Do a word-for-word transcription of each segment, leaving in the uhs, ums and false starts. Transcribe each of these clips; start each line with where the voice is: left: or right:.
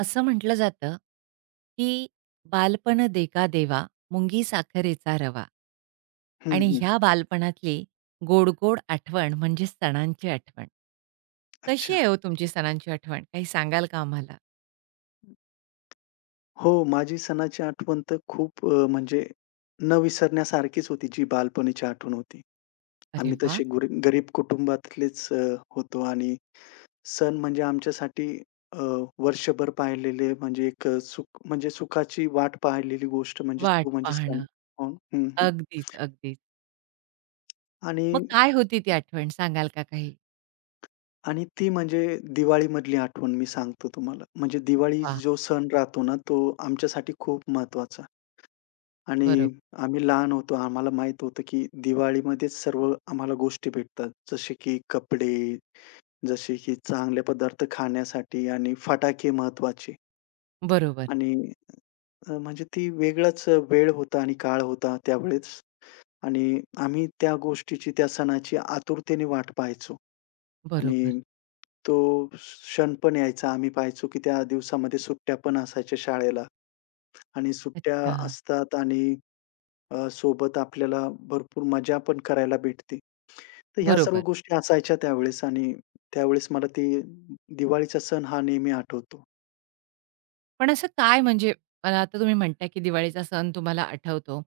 right: असं म्हटलं जातं, की "बालपण देका देवा, मुंगी साखरेचा रवा"
left: हं,
right: आणि
left: हं.
right: ह्या बालपणातली गोड-गोड आठवण म्हणजे सणांची आठवण. कशी
left: अच्छा.
right: आहे हो तुमची सणांची आठवण? काही सांगाल का आम्हाला?
left: हो, माझी सणाची आठवण तर खूप अ, म्हणजे न विसरण्यासारखीच होती, जी बालपणीची आठवण होती.
right: अरे
left: आम्ही
right: वा,
left: तसे गुरी गरीब कुटुंबातलेच अ, होतो आणि सण म्हणजे आमच्यासाठी अ, वर्षभर पाहिलेले म्हणजे एक अ, सुख म्हणजे सुखाची वाट पाहिलेली गोष्ट म्हणजे
right: वाट
left: तो म्हणजे सण.
right: पाहणं.
left: हो. हं, हं.
right: अगदीच, अगदीच.
left: आणि
right: मग काय होती ती आठवण सांगाल का काही?
left: आणि ती म्हणजे दिवाळीमधली आठवण मी सांगतो तुम्हाला. म्हणजे दिवाळी
right: वाह!
left: जो सण राहतो ना, तो आमच्यासाठी खूप महत्त्वाचा. आणि
right: बरोबर,
left: आम्ही लहान होतो. आम्हाला माहीत होतं, की दिवाळीमध्येच सर्व आम्हाला गोष्टी भेटतात. जसे की कपडे, जसे की चांगले पदार्थ खाण्यासाठी आणि फटाके महत्त्वाचे.
right: बरोबर,
left: आणि अ, म्हणजे ती वेगळाच वेळ होता आणि काळ होता त्यावेळेस आणि आम्ही त्या गोष्टीची, त्या सणाची आतुरतेने वाट पाहायचो
right: बरोबर.
left: आणि तो क्षण पण यायचा. आम्ही पाहायचो, की त्या दिवसामध्ये सुट्ट्या पण असायच्या शाळेला आणि सुट्ट्या
right: अच्छा.
left: असतात आणि अ, सोबत आपल्याला भरपूर मजा पण करायला भेटते. तर ह्या सर्व
right: बरोबर.
left: गोष्टी असायच्या त्यावेळेस आणि त्यावेळेस मला ते दिवाळीचा सण हा नेहमी आठवतो.
right: पण असं काय म्हणजे मला आता तुम्ही म्हणताय, की दिवाळीचा सण तुम्हाला आठवतो.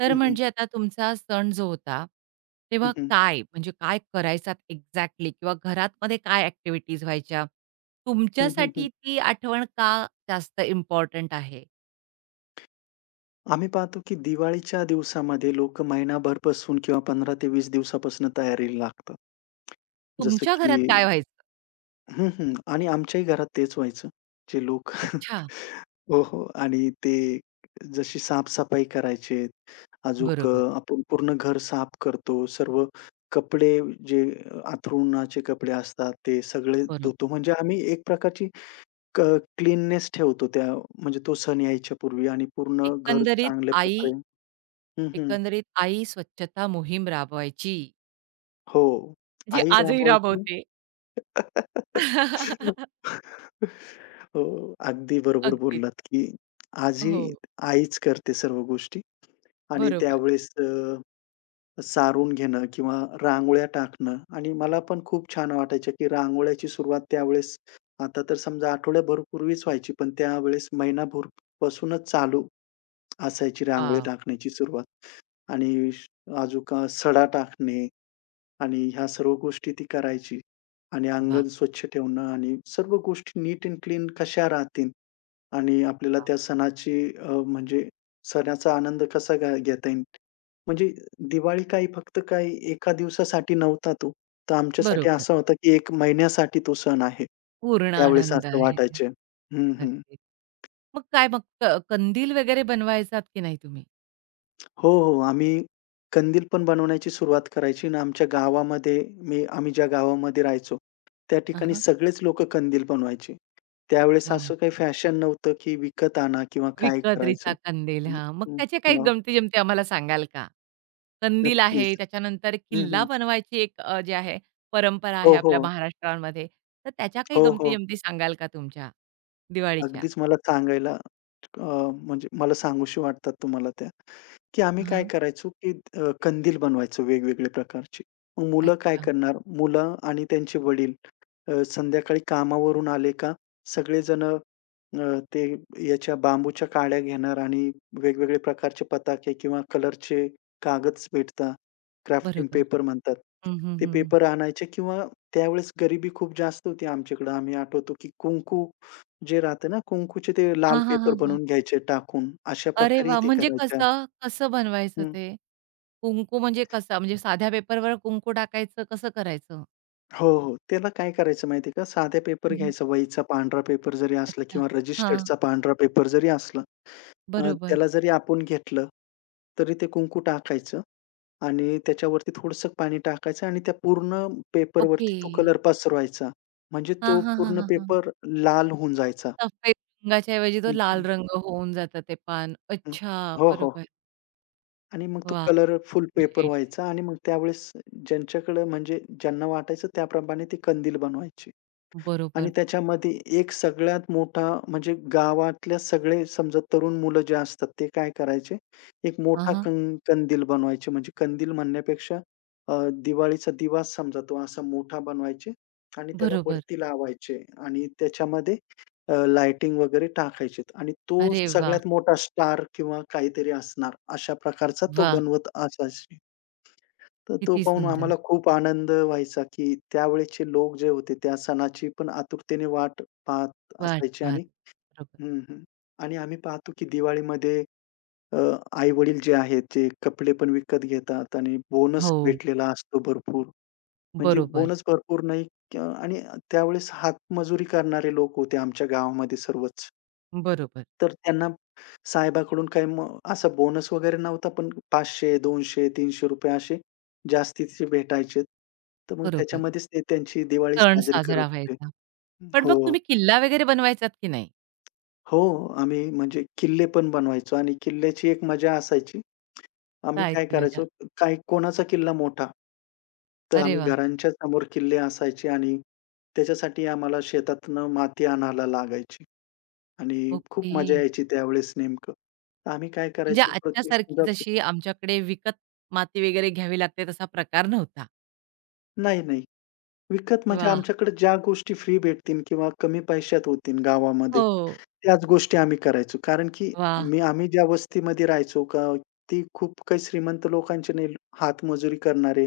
right: तर
left: हं, हं.
right: म्हणजे आता तुमचा सण जो होता,
left: हं,
right: तेव्हा
left: हं.
right: काय म्हणजे काय करायचात एक्झॅक्टली किंवा घरामध्ये काय ॲक्टिव्हिटीज व्हायच्या?
left: हं, हं, हं.
right: तुमच्यासाठी ती आठवण का जास्त इम्पॉर्टंट आहे?
left: आम्ही पाहतो की दिवाळीच्या दिवसामध्ये लोकं महिनाभरपासून किंवा पंधरा ते वीस दिवसापासून तयारीला लागतात. जसं
right: तुमच्या
left: की
right: घरात काय व्हायचं?
left: हं, हं. आणि आमच्याही घरात तेच व्हायचं. जे लोक
right: अच्छा.
left: हो, हो. आणि ते जशी साफ-सफाई करायचे, अजूक अ,
right: बरोबर,
left: आपण पूर्ण घर साफ करतो. सर्व कपडे जे अ, अंथरुणाचे कपडे असतात, ते सगळे
right: बरोबर.
left: धुतो. म्हणजे आम्ही एक प्रकारची क क्लीननेस ठेवतो त्या म्हणजे तो सण यायच्या पूर्वी आणि पूर्ण घर
right: एकंदरीत
left: चांगल्या
right: आई
left: प्रकारे हं, हं.
right: एकंदरीत आई स्वच्छता मोहीम राबवायची.
left: हो.
right: जी
left: आई
right: आजही
left: राबवायची.
right: राबवते.
left: हो, अगदी बरोबर
right: अगदीच.
left: बोललात, की आजी
right: हो.
left: आईच करते सर्व गोष्टी आणि
right: बरोबर.
left: त्यावेळेस अ, सारून घेणं किंवा रांगोळ्या टाकणं आणि मला पण खूप छान वाटायचं, की रांगोळ्याची सुरुवात त्यावेळेस आता तर समजा आठवड्याभर पूर्वीच व्हायची, पण त्यावेळेस महिनाभर पासूनच चालू असायची रांगोळी
right: वाह!
left: टाकण्याची सुरुवात. आणि अजून सडा टाकणे आणि ह्या सर्व गोष्टी ती करायची. आणि
right: वाह!
left: अंगण स्वच्छ ठेवणं आणि सर्व गोष्टी नीट अँड क्लीन कशा राहतील आणि आपल्याला
right: वाह!
left: त्या सणाची, अ, म्हणजे सणाचा आनंद कसा घ्या घेता येईल. म्हणजे दिवाळी काही फक्त काही एका दिवसासाठी नव्हता तो. तर आमच्यासाठी
right: बरोबर.
left: असा होता, की एक महिन्यासाठी तो सण आहे.
right: पूर्ण
left: त्यावेळेस
right: आनंद
left: असं
right: आहे.
left: वाटायचं. हं, हं.
right: अगदी. मग काय मग क कंदील वगैरे बनवायचात की नाही तुम्ही?
left: हो, हो. आम्ही कंदील पण बनवण्याची सुरुवात करायची आणि आमच्या गावामध्ये मी आम्ही ज्या गावामध्ये राहायचो, त्या
right: आ
left: ठिकाणी
right: हां.
left: सगळेच लोकं कंदील बनवायचे. त्यावेळेस
right: वाह!
left: असं काही फॅशन नव्हतं, की विकत आणा किंवा काय करायचं.
right: विकत्रीचा कंदील.
left: हं,
right: हां. मग
left: हं.
right: त्याचे काही
left: हां,
right: गमती-जमती आम्हाला सांगाल का? कंदील
left: नक्कीच.
right: आहे, त्याच्यानंतर
left: हं,
right: किल्ला
left: हं.
right: बनवायची एक अ, जी आहे परंपरा
left: हो,
right: आहे आपल्या
left: हो.
right: महाराष्ट्रामध्ये. तर त्याच्या काही
left: हो, हो.
right: गमती-जमती सांगाल का तुमच्या दिवाळीच्या?
left: अगदीच मला सांगायला अ, म्हणजे मला सांगूशी वाटतात तुम्हाला त्या, की आम्ही काय
right: हां.
left: करायचो, की अ, कंदील बनवायचो वेगवेगळ्या प्रकारचे. मग मुलं काय
right: अच्छा.
left: करणार, मुलं आणि त्यांचे वडील अ, संध्याकाळी कामावरून आले का सगळेजण अ, ते याच्या बांबूच्या काड्या घेणार आणि वेगवेगळे प्रकारचे पताके किंवा कलरचे कागद भेटतात, क्राफ्टिंग
right: बरोबर.
left: पेपर म्हणतात.
right: हं, हं,
left: ते
right: हं.
left: पेपर आणायचे किंवा त्यावेळेस गरिबी खूप जास्त होती आमच्याकडे. आम्ही आठवतो, की कुंकू जे राहतं ना कुंकूचे ते लाल
right: हां, हां,
left: पेपर
right: हां, हां.
left: बनवून घ्यायचे टाकून, अशा
right: अरे
left: प्रकारे
right: वा
left: ते
right: म्हणजे
left: करायच्या.
right: कसं? कसं बनवायचं
left: हं.
right: ते? कुंकू म्हणजे कसा? म्हणजे साध्या पेपरवर कुंकू टाकायचं, कसं करायचं?
left: हो, हो. त्याला काय करायचं माहिती आहे का? साधा पेपर
right: हं, हं.
left: घ्यायचा वहीचा पांढरा पेपर जरी असला
right: अच्छा.
left: किंवा
right: हां,
left: रजिस्टर्डचा पांढरा पेपर जरी असला, अ,
right: बरोबर.
left: त्याला जरी आपण घेतलं, तरी ते कुंकू टाकायचं आणि त्याच्यावरती थोडंसं पाणी टाकायचं आणि त्या पूर्ण
right: ओके.
left: पेपरवरती तो कलर पसरवायचा. म्हणजे
right: हां,
left: तो
right: हां, हां,
left: पूर्ण
right: हां, हां.
left: पेपर लाल होऊन जायचा.
right: सफेद रंगाच्या ऐवजी
left: हं,
right: तो लाल
left: हं,
right: रंग होऊन जातं ते पान.
left: हं.
right: अच्छा,
left: हो, हो.
right: बरोबर.
left: आणि मग तो
right: वाह!
left: कलरफुल
right: चांगली
left: पेपर
right: आयडिया.
left: व्हायचा आणि मग त्यावेळेस ज्यांच्याकडे म्हणजे ज्यांना वाटायचं त्याप्रमाणे ते कंदील बनवायचे. आणि
right: बरोबर.
left: त्याच्यामध्ये एक सगळ्यात मोठा म्हणजे गावातल्या सगळे समजा तरुण मुलं जे असतात ते काय करायचे, एक
right: हां,
left: मोठा
right: हां.
left: कं कंदील बनवायचे. म्हणजे कंदील म्हणण्यापेक्षा अ, दिवाळीचा दिवा समजा तो असा मोठा बनवायचे आणि त्याला
right: बरोबर.
left: वरती लावायचे आणि त्याच्यामध्ये अ, लाइटिंग वगैरे टाकायचे आणि तो
right: अरे वाह!
left: सगळ्यात मोठा स्टार किंवा काहीतरी असणार, अशा प्रकारचा तो
right: वाह!
left: बनवत असायचा. तर तो
right: किती
left: पाहून
right: सुंदर.
left: आम्हाला खूप आनंद व्हायचा, की त्यावेळेचे लोक जे होते, त्या सणाची पण आतुरतेने वाट पाहत
right: वाट
left: असायचे आणि
right: पाहत. बरोबर.
left: हं, हं. आणि आम्ही पाहतो, की दिवाळीमध्ये अ, आई-वडील जे आहेत, ते कपडे पण विकत घेतात आणि बोनस
right: हो,
left: भेटलेला असतो भरपूर. म्हणजे
right: बरोबर,
left: बोनस भरपूर नाही, अ, आणि त्यावेळेस हातमजुरी करणारे लोक होते आमच्या गावामध्ये सर्वच.
right: बरोबर,
left: तर त्यांना साहेबाकडून काही मग असा बोनस वगैरे नव्हता, पण पाचशे, दोनशे, तीनशे असे जास्तीचे भेटायचे. तर मग
right: बरोबर.
left: त्याच्यामध्येच ते त्यांची दिवाळी
right: सण
left: साजरी करत
right: साजरा
left: होते.
right: व्हायचा. पण मग
left: हो,
right: तुम्ही किल्ला वगैरे बनवायचात की नाही?
left: हो. आम्ही म्हणजे किल्ले पण बनवायचो आणि किल्ल्याची एक मजा असायची. आम्ही
right: काय
left: काय
right: ती
left: करायचो,
right: मजा?
left: काय कोणाचा किल्ला मोठा, तर
right: अरे
left: आम्ही
right: वाह!
left: घरांच्या समोर किल्ले असायचे आणि त्याच्यासाठी आम्हाला शेतातनं माती आणायला लागायची आणि
right: ओके.
left: खूप मजा यायची त्यावेळेस नेमकं. तर आम्ही काय
right: म्हणजे
left: करायचो, प्रत्येक
right: आजच्यासारखी
left: समजा
right: जशी आमच्याकडे विकत माती वगैरे घ्यावी लागते तसा प्रकार नव्हता.
left: नाही, नाही. विकत म्हणजे
right: वाह!
left: आमच्याकडे ज्या गोष्टी फ्री भेटतील किंवा कमी पैशात होतील गावामध्ये,
right: हो.
left: त्याच गोष्टी आम्ही करायचो. कारण की
right: वाह!
left: मी आम्ही ज्या वस्तीमध्ये राहायचो का ती खूप काही श्रीमंत लोकांचे नाही, हातमजुरी करणारे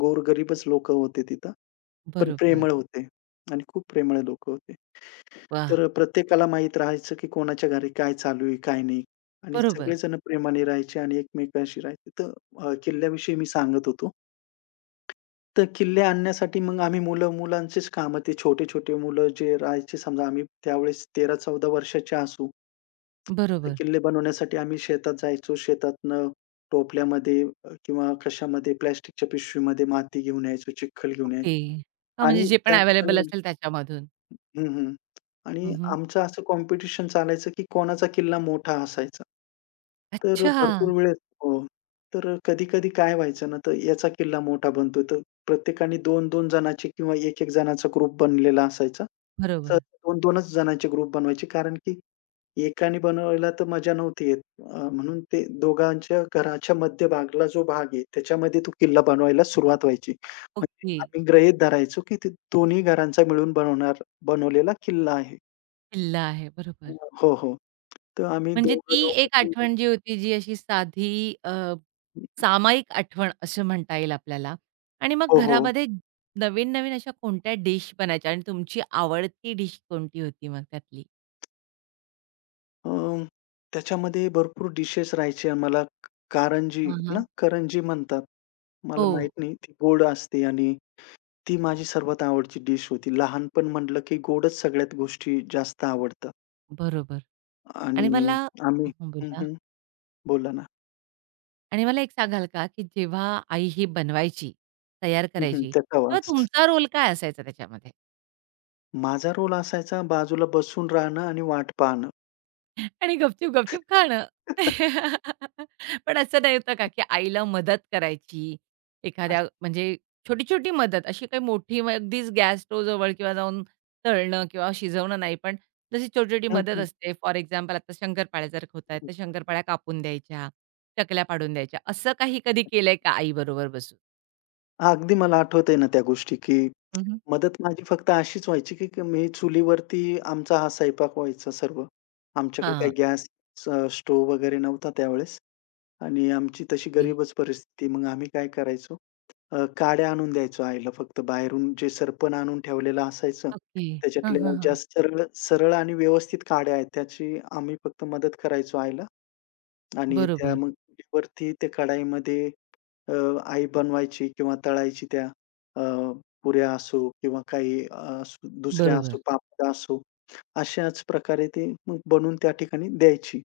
left: गोरगरीबच लोकं होते तिथं. पण
right: बरोबर.
left: प्रेमळ होते आणि खूप प्रेमळ लोकं होते.
right: वाह!
left: तर प्रत्येकाला माहीत राहायचं की कोणाच्या घरी काय चालू आहे, काय नाही आणि
right: बरोबर,
left: सगळेजण प्रेमाने राहायचे आणि एकमेकांशी राहायचे. तर अ, किल्ल्याविषयी मी सांगत होतो. तर किल्ले आणण्यासाठी मग आम्ही मुलं-मुलांचीच कामं, ते छोटे-छोटे मुलं जे राहायचे समजा आम्ही त्यावेळेस तेरा चौदा वर्षाचे असू. तर
right: बरोबर.
left: किल्ले बनवण्यासाठी आम्ही शेतात जायचो. शेतातनं टोपल्यामध्ये अ, किंवा कशामध्ये प्लास्टिकच्या पिशवीमध्ये माती घेऊन यायचो, चिखल घेऊन
right: ओके.
left: यायचो
right: हां, म्हणजे
left: आणि
right: जे पण
left: त्या
right: अवेलेबल
left: ठिकाणी
right: असेल त्याच्यामधून.
left: हं, हं. आणि
right: हं, हं.
left: आमचं असं कॉम्पिटिशन चालायचं, की कोणाचा किल्ला मोठा असायचा. तर अ,
right: अच्छा.
left: भरपूर वेळेस हो. तर कधी-कधी काय व्हायचं ना, तर याचा किल्ला मोठा बनतो. तर प्रत्येकाने दोन दोन जणाचे किंवा एक एक जणाचा ग्रुप बनलेला असायचा. तर
right: बरोबर.
left: दोन-2च जणांचे ग्रुप बनवायचे कारण की एकाने बनवायला तर मजा नव्हती येत. अ, म्हणून ते दोघांच्या घराच्या मध्यभागला जो भाग आहे, त्याच्यामध्ये तो किल्ला बनवायला सुरुवात व्हायची. म्हणजे
right: ओके.
left: आम्ही गृहीत धरायचो, की ते दोन्ही घरांचा मिळून बनवणार बनवलेला किल्ला आहे.
right: किल्ला आहे. बरोबर.
left: हो, हो. तर आम्ही
right: म्हणजे
left: दोघं,
right: ती
left: दोघं,
right: एक
left: दोघं
right: आठवण जी होती जी अशी साधी अ सामायिक आठवण असं म्हणता येईल आपल्याला आणि मग
left: हो, हो.
right: घरामध्ये नवीन-नवीन अशा कोणत्या डिश बनायच्या आणि तुमची आवडती डिश कोणती होती मग त्यातली?
left: अ, त्याच्यामध्ये भरपूर डिशेस राहायचे आम्हाला कारंजी
right: हां,
left: ना,
right: हां.
left: करंजी म्हणतात. मला
right: हो,
left: माहीत नाही ती गोड असते आणि ती माझी सर्वात आवडची डिश होती. लहानपण म्हटलं की गोडच सगळ्यात गोष्टी जास्त आवडतात.
right: बरोबर.
left: आणि
right: आणि मला
left: आम्ही
right: हं,
left: हं,
right: बोला.
left: हं. बोला ना.
right: आणि मला एक सांगाल का, की जेव्हा आई ही बनवायची, तयार
left: हं, हं.
right: करायची,
left: त्याचा
right: तेव्हा
left: वास.
right: तुमचा रोल काय असायचा त्याच्यामध्ये?
left: माझा रोल असायचा बाजूला बसून राहणं आणि वाट पाहणं.
right: आणि गपचूप, गपचूप खाणं. पण असं नाही होतं का, की आईला मदत करायची एखाद्या म्हणजे छोटी-छोटी मदत अशी काही मोठी मग अगदीच गॅस स्टोव्ह जवळ किंवा जाऊन तळणं किंवा शिजवणं नाही, पण जशी छोटी-छोटी
left: हं,
right: मदत
left: हं.
right: असते. फॉर एक्झाम्पल आता शंकरपाळ्या जर होत आहेत, तर शंकरपाळ्या कापून द्यायच्या, चकल्या पाडून द्यायच्या. असं काही कधी केलंय का आईबरोबर बसून?
left: अगदी मला आठवतंय ना त्या गोष्टी की
right: हं, हं.
left: मदत माझी फक्त अशीच व्हायची, की की मी चुलीवरती आमचा हा स्वयंपाक व्हायचा सर्व. आमच्याकडे काही गॅस, अ, स्टोव्ह वगैरे नव्हता त्यावेळेस आणि आमची तशी
right: ओके.
left: गरीबच परिस्थिती. मग आम्ही काय करायचो, अ, काड्या आणून द्यायचो आईला फक्त बाहेरून जे सरपण आणून ठेवलेलं असायचं.
right: ओके. हां,
left: त्याच्यातल्या
right: हां,
left: ज्या
right: हां.
left: सरळ सरळ आणि व्यवस्थित काड्या आहेत त्याची आम्ही फक्त मदत करायचो आईला. आणि त्या
right: बरोबर,
left: मग चुलीवरती त्या कढाईमध्ये अ, आई बनवायची किंवा तळायची त्या अ, पुऱ्या असो किंवा काही अ, असो दुसऱ्या
right: बरोबर,
left: असो, पापड असो, अशाच प्रकारे ते मग बनवून त्या ठिकाणी द्यायची.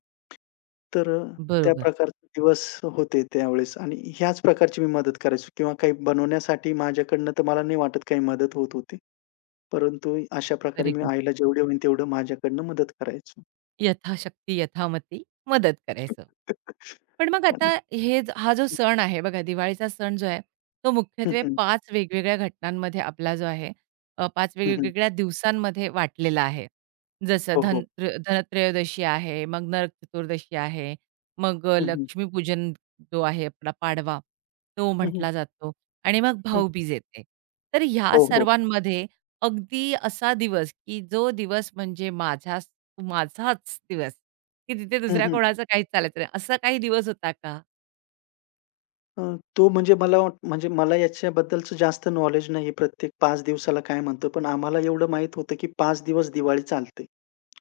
left: तर अ, त्या
right: बरोबर.
left: प्रकारचे दिवस होते त्यावेळेस आणि ह्याच प्रकारची मी मदत करायचो किंवा काही बनवण्यासाठी माझ्याकडनं तर मला नाही वाटत काही मदत होत होती. परंतु अशा प्रकारे
right: व्हेरी
left: मी आईला जेवढे होईल तेवढं माझ्याकडनं मदत करायचो.
right: यथाशक्ती, यथामती मदत करायचं. पण मग आता
left: आणि
right: हे ज- हा जो सण आहे बघा, दिवाळीचा सण जो आहे, तो
left: हं,
right: मुख्यत्वे
left: हं.
right: पाच वेगवेगळ्या घटनांमध्ये आपला जो आहे अ, पाच
left: हं,
right: वेगवेगळ्या दिवसांमध्ये वाटलेला आहे. जसं
left: हो, हो.
right: धन त्र धनत्रयोदशी आहे, मग नरक चतुर्दशी आहे, मग अ,
left: हं, हं.
right: लक्ष्मीपूजन जो आहे आपला पाडवा, तो
left: हं, हं.
right: म्हटला जातो आणि मग
left: हं.
right: भाऊबीज येते. तर ह्या
left: हो, हो.
right: सर्वांमध्ये अगदी असा दिवस, की जो दिवस म्हणजे माझ्या माझाच दिवस, की तिथे
left: हं,
right: दुसऱ्या
left: हं.
right: कोणाचं काहीच चालायचं नाही. असा काही दिवस होता का?
left: अ, तो म्हणजे मला वाट म्हणजे मला याच्याबद्दलचं जास्त नॉलेज नाहीये प्रत्येक पाच दिवसाला काय म्हणतो. पण आम्हाला एवढं माहीत होतं, की पाच दिवस दिवाळी चालते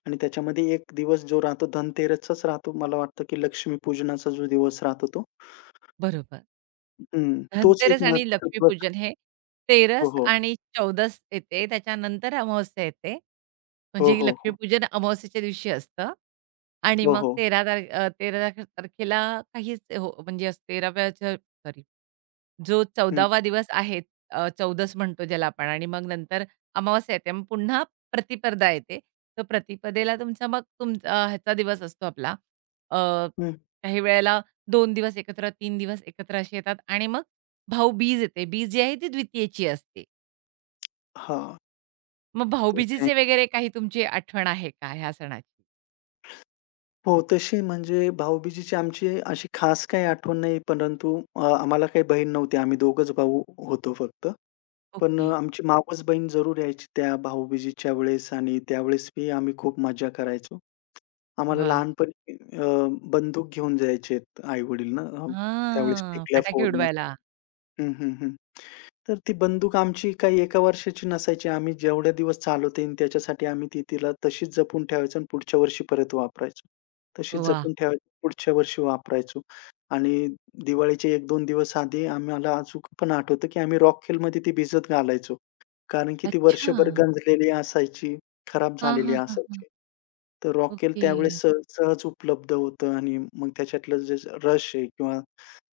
left: आणि त्याच्यामध्ये एक दिवस जो राहतो धनतेरसचाच राहतो. मला वाटतं, की लक्ष्मीपूजनाचा जो दिवस राहतो तो.
right: बरोबर.
left: हं. तोच एक
right: धनतेरस आणि
left: महत्त्वाचा दिवस.
right: लक्ष्मीपूजन हे
left: हो,
right: तेरास
left: हो.
right: आणि चौदास येते. त्याच्यानंतर अमावस्या येते.
left: हो,
right: म्हणजे की
left: हो, हो.
right: लक्ष्मीपूजन अमावस्येच्या दिवशी असतं आणि
left: हो,
right: मग
left: हो.
right: तेरा तार अ, तेरा तारखेला काहीच हो म्हणजे 13व्या सॉरी जो
left: हं,
right: चौदावा दिवस आहे अ, चौदस म्हणतो ज्याला आपण आणि मग नंतर अमावास्या येते. मग पुन्हा प्रतिपदा येते. तर प्रतिपदेला तुमचा मग तुमचा अ, ह्याचा दिवस असतो आपला अ,
left: हं.
right: काही वेळेला दोन दिवस एकत्र, तीन दिवस एकत्र असे येतात आणि मग भाऊबीज येते. बीज जी आहे ती द्वितीयेची असते.
left: हां.
right: मग
left: तर थँक
right: भाऊबीजेचे वगैरे काही तुमची आठवण आहे का ह्या सणाची?
left: हो, तशी म्हणजे भाऊ-बीजेची आमची अशी खास काही आठवण नाही, परंतु अ, आम्हाला काही बहीण नव्हती. आम्ही दोघंच भाऊ होतो फक्त. पण
right: ओके.
left: अ, आमची मावस बहीण जरूर यायची त्या भाऊ-बीजेच्या वेळेस आणि त्यावेळेसही आम्ही खूप मजा करायचो. आम्हाला
right: वाह!
left: लहानपणी अ, बंदूक घेऊन जायचे आई-वडील ना, अ, त्यावेळेस
right: हां,
left: टिकल्या
right: फटाके
left: फोडण्यास.
right: उडवायला.
left: हं, हं, हं. तर ती बंदूक आमची काही एका वर्षाची नसायची. आम्ही जेवढे दिवस चालवता येईल त्याच्यासाठी आम्ही ती तिला तशीच जपून ठेवायचो आणि पुढच्या वर्षी परत वापरायचो. तशीच
right: वाह!
left: जपून ठेवायचो, पुढच्या वर्षी वापरायचो. आणि दिवाळीच्या एक दोन दिवस आधी आम्हाला अचूक पण आठवतं, की आम्ही रॉकेलमध्ये ती भिजत घालायचो. कारण की ती
right: अच्छा.
left: वर्षभर गंजलेली असायची, खराब
right: हां,
left: झालेली
right: हां, हां, हां.
left: असायची. तर रॉकेल
right: ओके.
left: त्यावेळेस सहज सहज उपलब्ध होतं आणि मग त्याच्यातलं जे रश आहे किंवा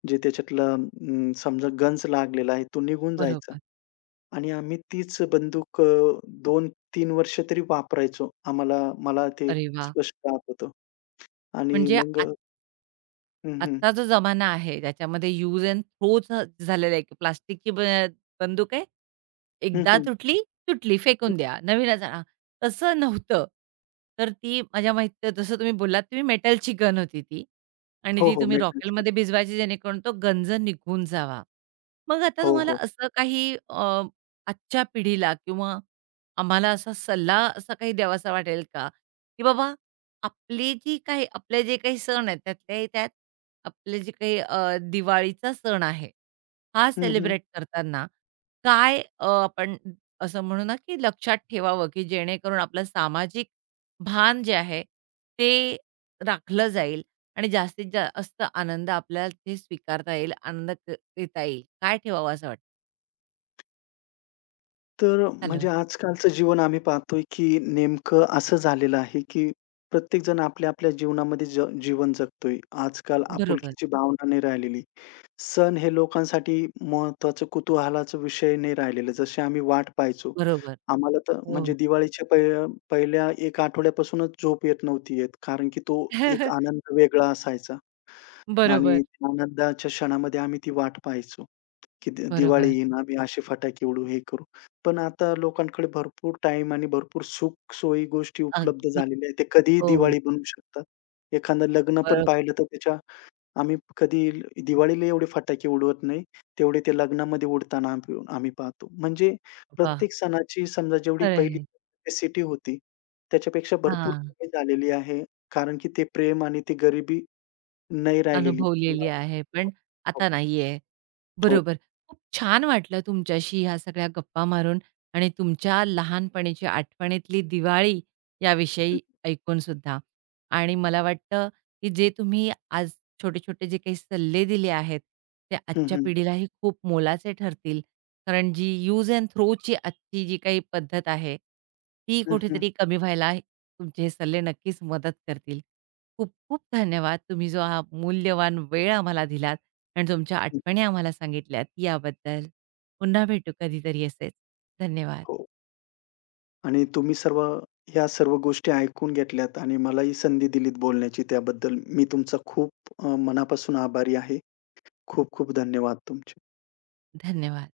left: जे त्याच्यातला अं, समजा गंज लागलेला आहे तो निघून जायचा
right: बरोबर.
left: आणि आम्ही तीच बंदूक अ, दोन तीन वर्ष तरी वापरायचो. आम्हाला मला ते
right: अरे वाह!
left: स्पष्ट आठवतं आणि
right: म्हणजे
left: मग
right: आत
left: हं, हं.
right: आत्ता जो जमाना आहे त्याच्यामध्ये यूज एंड थ्रोच झालेला आहे, की प्लास्टिकची ब बंदूक आहे.
left: हं,
right: एकदा
left: हं.
right: तुटली, तुटली फेकून द्या. नवीनच आणा. तसं नव्हतं. तर ती माझ्या माहित जसं तुम्ही बोललात तुम्ही मेटलची गन होती ती आणि
left: हो,
right: ती
left: हो.
right: तुम्ही
left: मेटलची.
right: रॉकेलमध्ये भिजवायची जेणेकरून तो गंज निघून जावा. मग आता
left: हो,
right: तुम्हाला
left: हो.
right: असं काही अ, आजच्या पिढीला किंवा आम्हाला असा सल्ला असा काही द्यावासा वाटेल का? की बाबा आपली जी काही आपले जे काही सण आहेत त्यातल्याही त्यात आपले जे काही अ, दिवाळीचा सण आहे, हा
left: हं, हं.
right: सेलिब्रेट करताना काय अ, आपण असं म्हणू ना की लक्षात ठेवावं की जेणेकरून आपलं सामाजिक भान जे आहे ते राखलं जाईल आणि जास्तीत जास्त आनंद आपल्याला ते स्वीकारता येईल, आनंद देता येईल. काय ठेवावं असं वाटतं?
left: तर म्हणजे
right: हॅलो.
left: आजकालचं जीवन आम्ही पाहतोय, की नेमकं असं झालेलं आहे, की प्रत्येकजण आपल्या-आपल्या जीवनामध्ये ज जीवन जगतोय. आजकाल
right: बरोबर,
left: आपुलकीची भावना नाही राहिलेली. सण हे लोकांसाठी महत्त्वाचं कुतूहलाचा विषय नाही राहिलेलं. जसे आम्ही वाट पाहायचो.
right: बरोबर.
left: आम्हाला तर
right: हो.
left: म्हणजे दिवाळीच्या पहि पहिल्या एक आठवड्यापासूनच झोप येत नव्हती येत. कारण की तो एक आनंद वेगळा असायचा आणि
right: बरोबर,
left: त्या आनंदाच्या क्षणामध्ये आम्ही ती वाट पाहायचो, की दि दिवाळी
right: बरोबर.
left: येईन, आम्ही असे फटाके उडवू, हे करू. पण आता लोकांकडे भरपूर टाईम आणि भरपूर सुख-सोयी गोष्टी उपलब्ध
right: अगदी.
left: झालेल्या आहेत. ते कधीही
right: हो.
left: दिवाळी बनवू शकतात. एखादं लग्न पण
right: बरोबर.
left: पाहिलं तर त्याच्या आम्ही कधी ल- दिवाळीला एवढे फटाके उडवत नाही. तेवढे ते लग्नामध्ये उडताना आम्ही आम्ही पाहतो. म्हणजे
right: वाह!
left: प्रत्येक सणाची समजा जेवढी
right: खरं
left: पहिली
right: आहे.
left: कॅपॅसिटी होती, त्याच्यापेक्षा भरपूर
right: हां.
left: कमी झालेली आहे. कारण की ते प्रेम आणि ती गरिबी नाही राहिलेली
right: अनुभवलेली
left: किंवा
right: आहे, पण
left: हो,
right: आता नाहीये.
left: हो.
right: बरोबर. खूप छान वाटलं तुमच्याशी ह्या सगळ्या गप्पा मारून आणि तुमच्या लहानपणीची आठवणीतली दिवाळी याविषयी ऐकून सुद्धा. आणि मला वाटतं, की जे तुम्ही आज छोटे-छोटे जे काही सल्ले दिले आहेत, ते
left: हं,
right: आजच्या
left: हं,
right: पिढीलाही खूप मोलाचे ठरतील. कारण जी यूज एंड थ्रोची आजची जी काही पद्धत आहे, ती
left: हं, हं,
right: कुठेतरी कमी व्हायला तुमचे हे सल्ले नक्कीच मदत करतील. खूप-खूप धन्यवाद. तुम्ही जो हा मूल्यवान वेळ आम्हाला दिलात आणि तुमच्या
left: हं.
right: आठवणी आम्हाला सांगितल्यात याबद्दल. पुन्हा भेटू कधीतरी असेच. धन्यवाद,
left: हो. आणि तुम्ही सर्व ह्या सर्व गोष्टी ऐकून घेतल्यात आणि मलाही संधी दिलीत बोलण्याची त्याबद्दल मी तुमचा खूप अ, मनापासून आभारी आहे. खूप खूप धन्यवाद तुमचे.
right: धन्यवाद.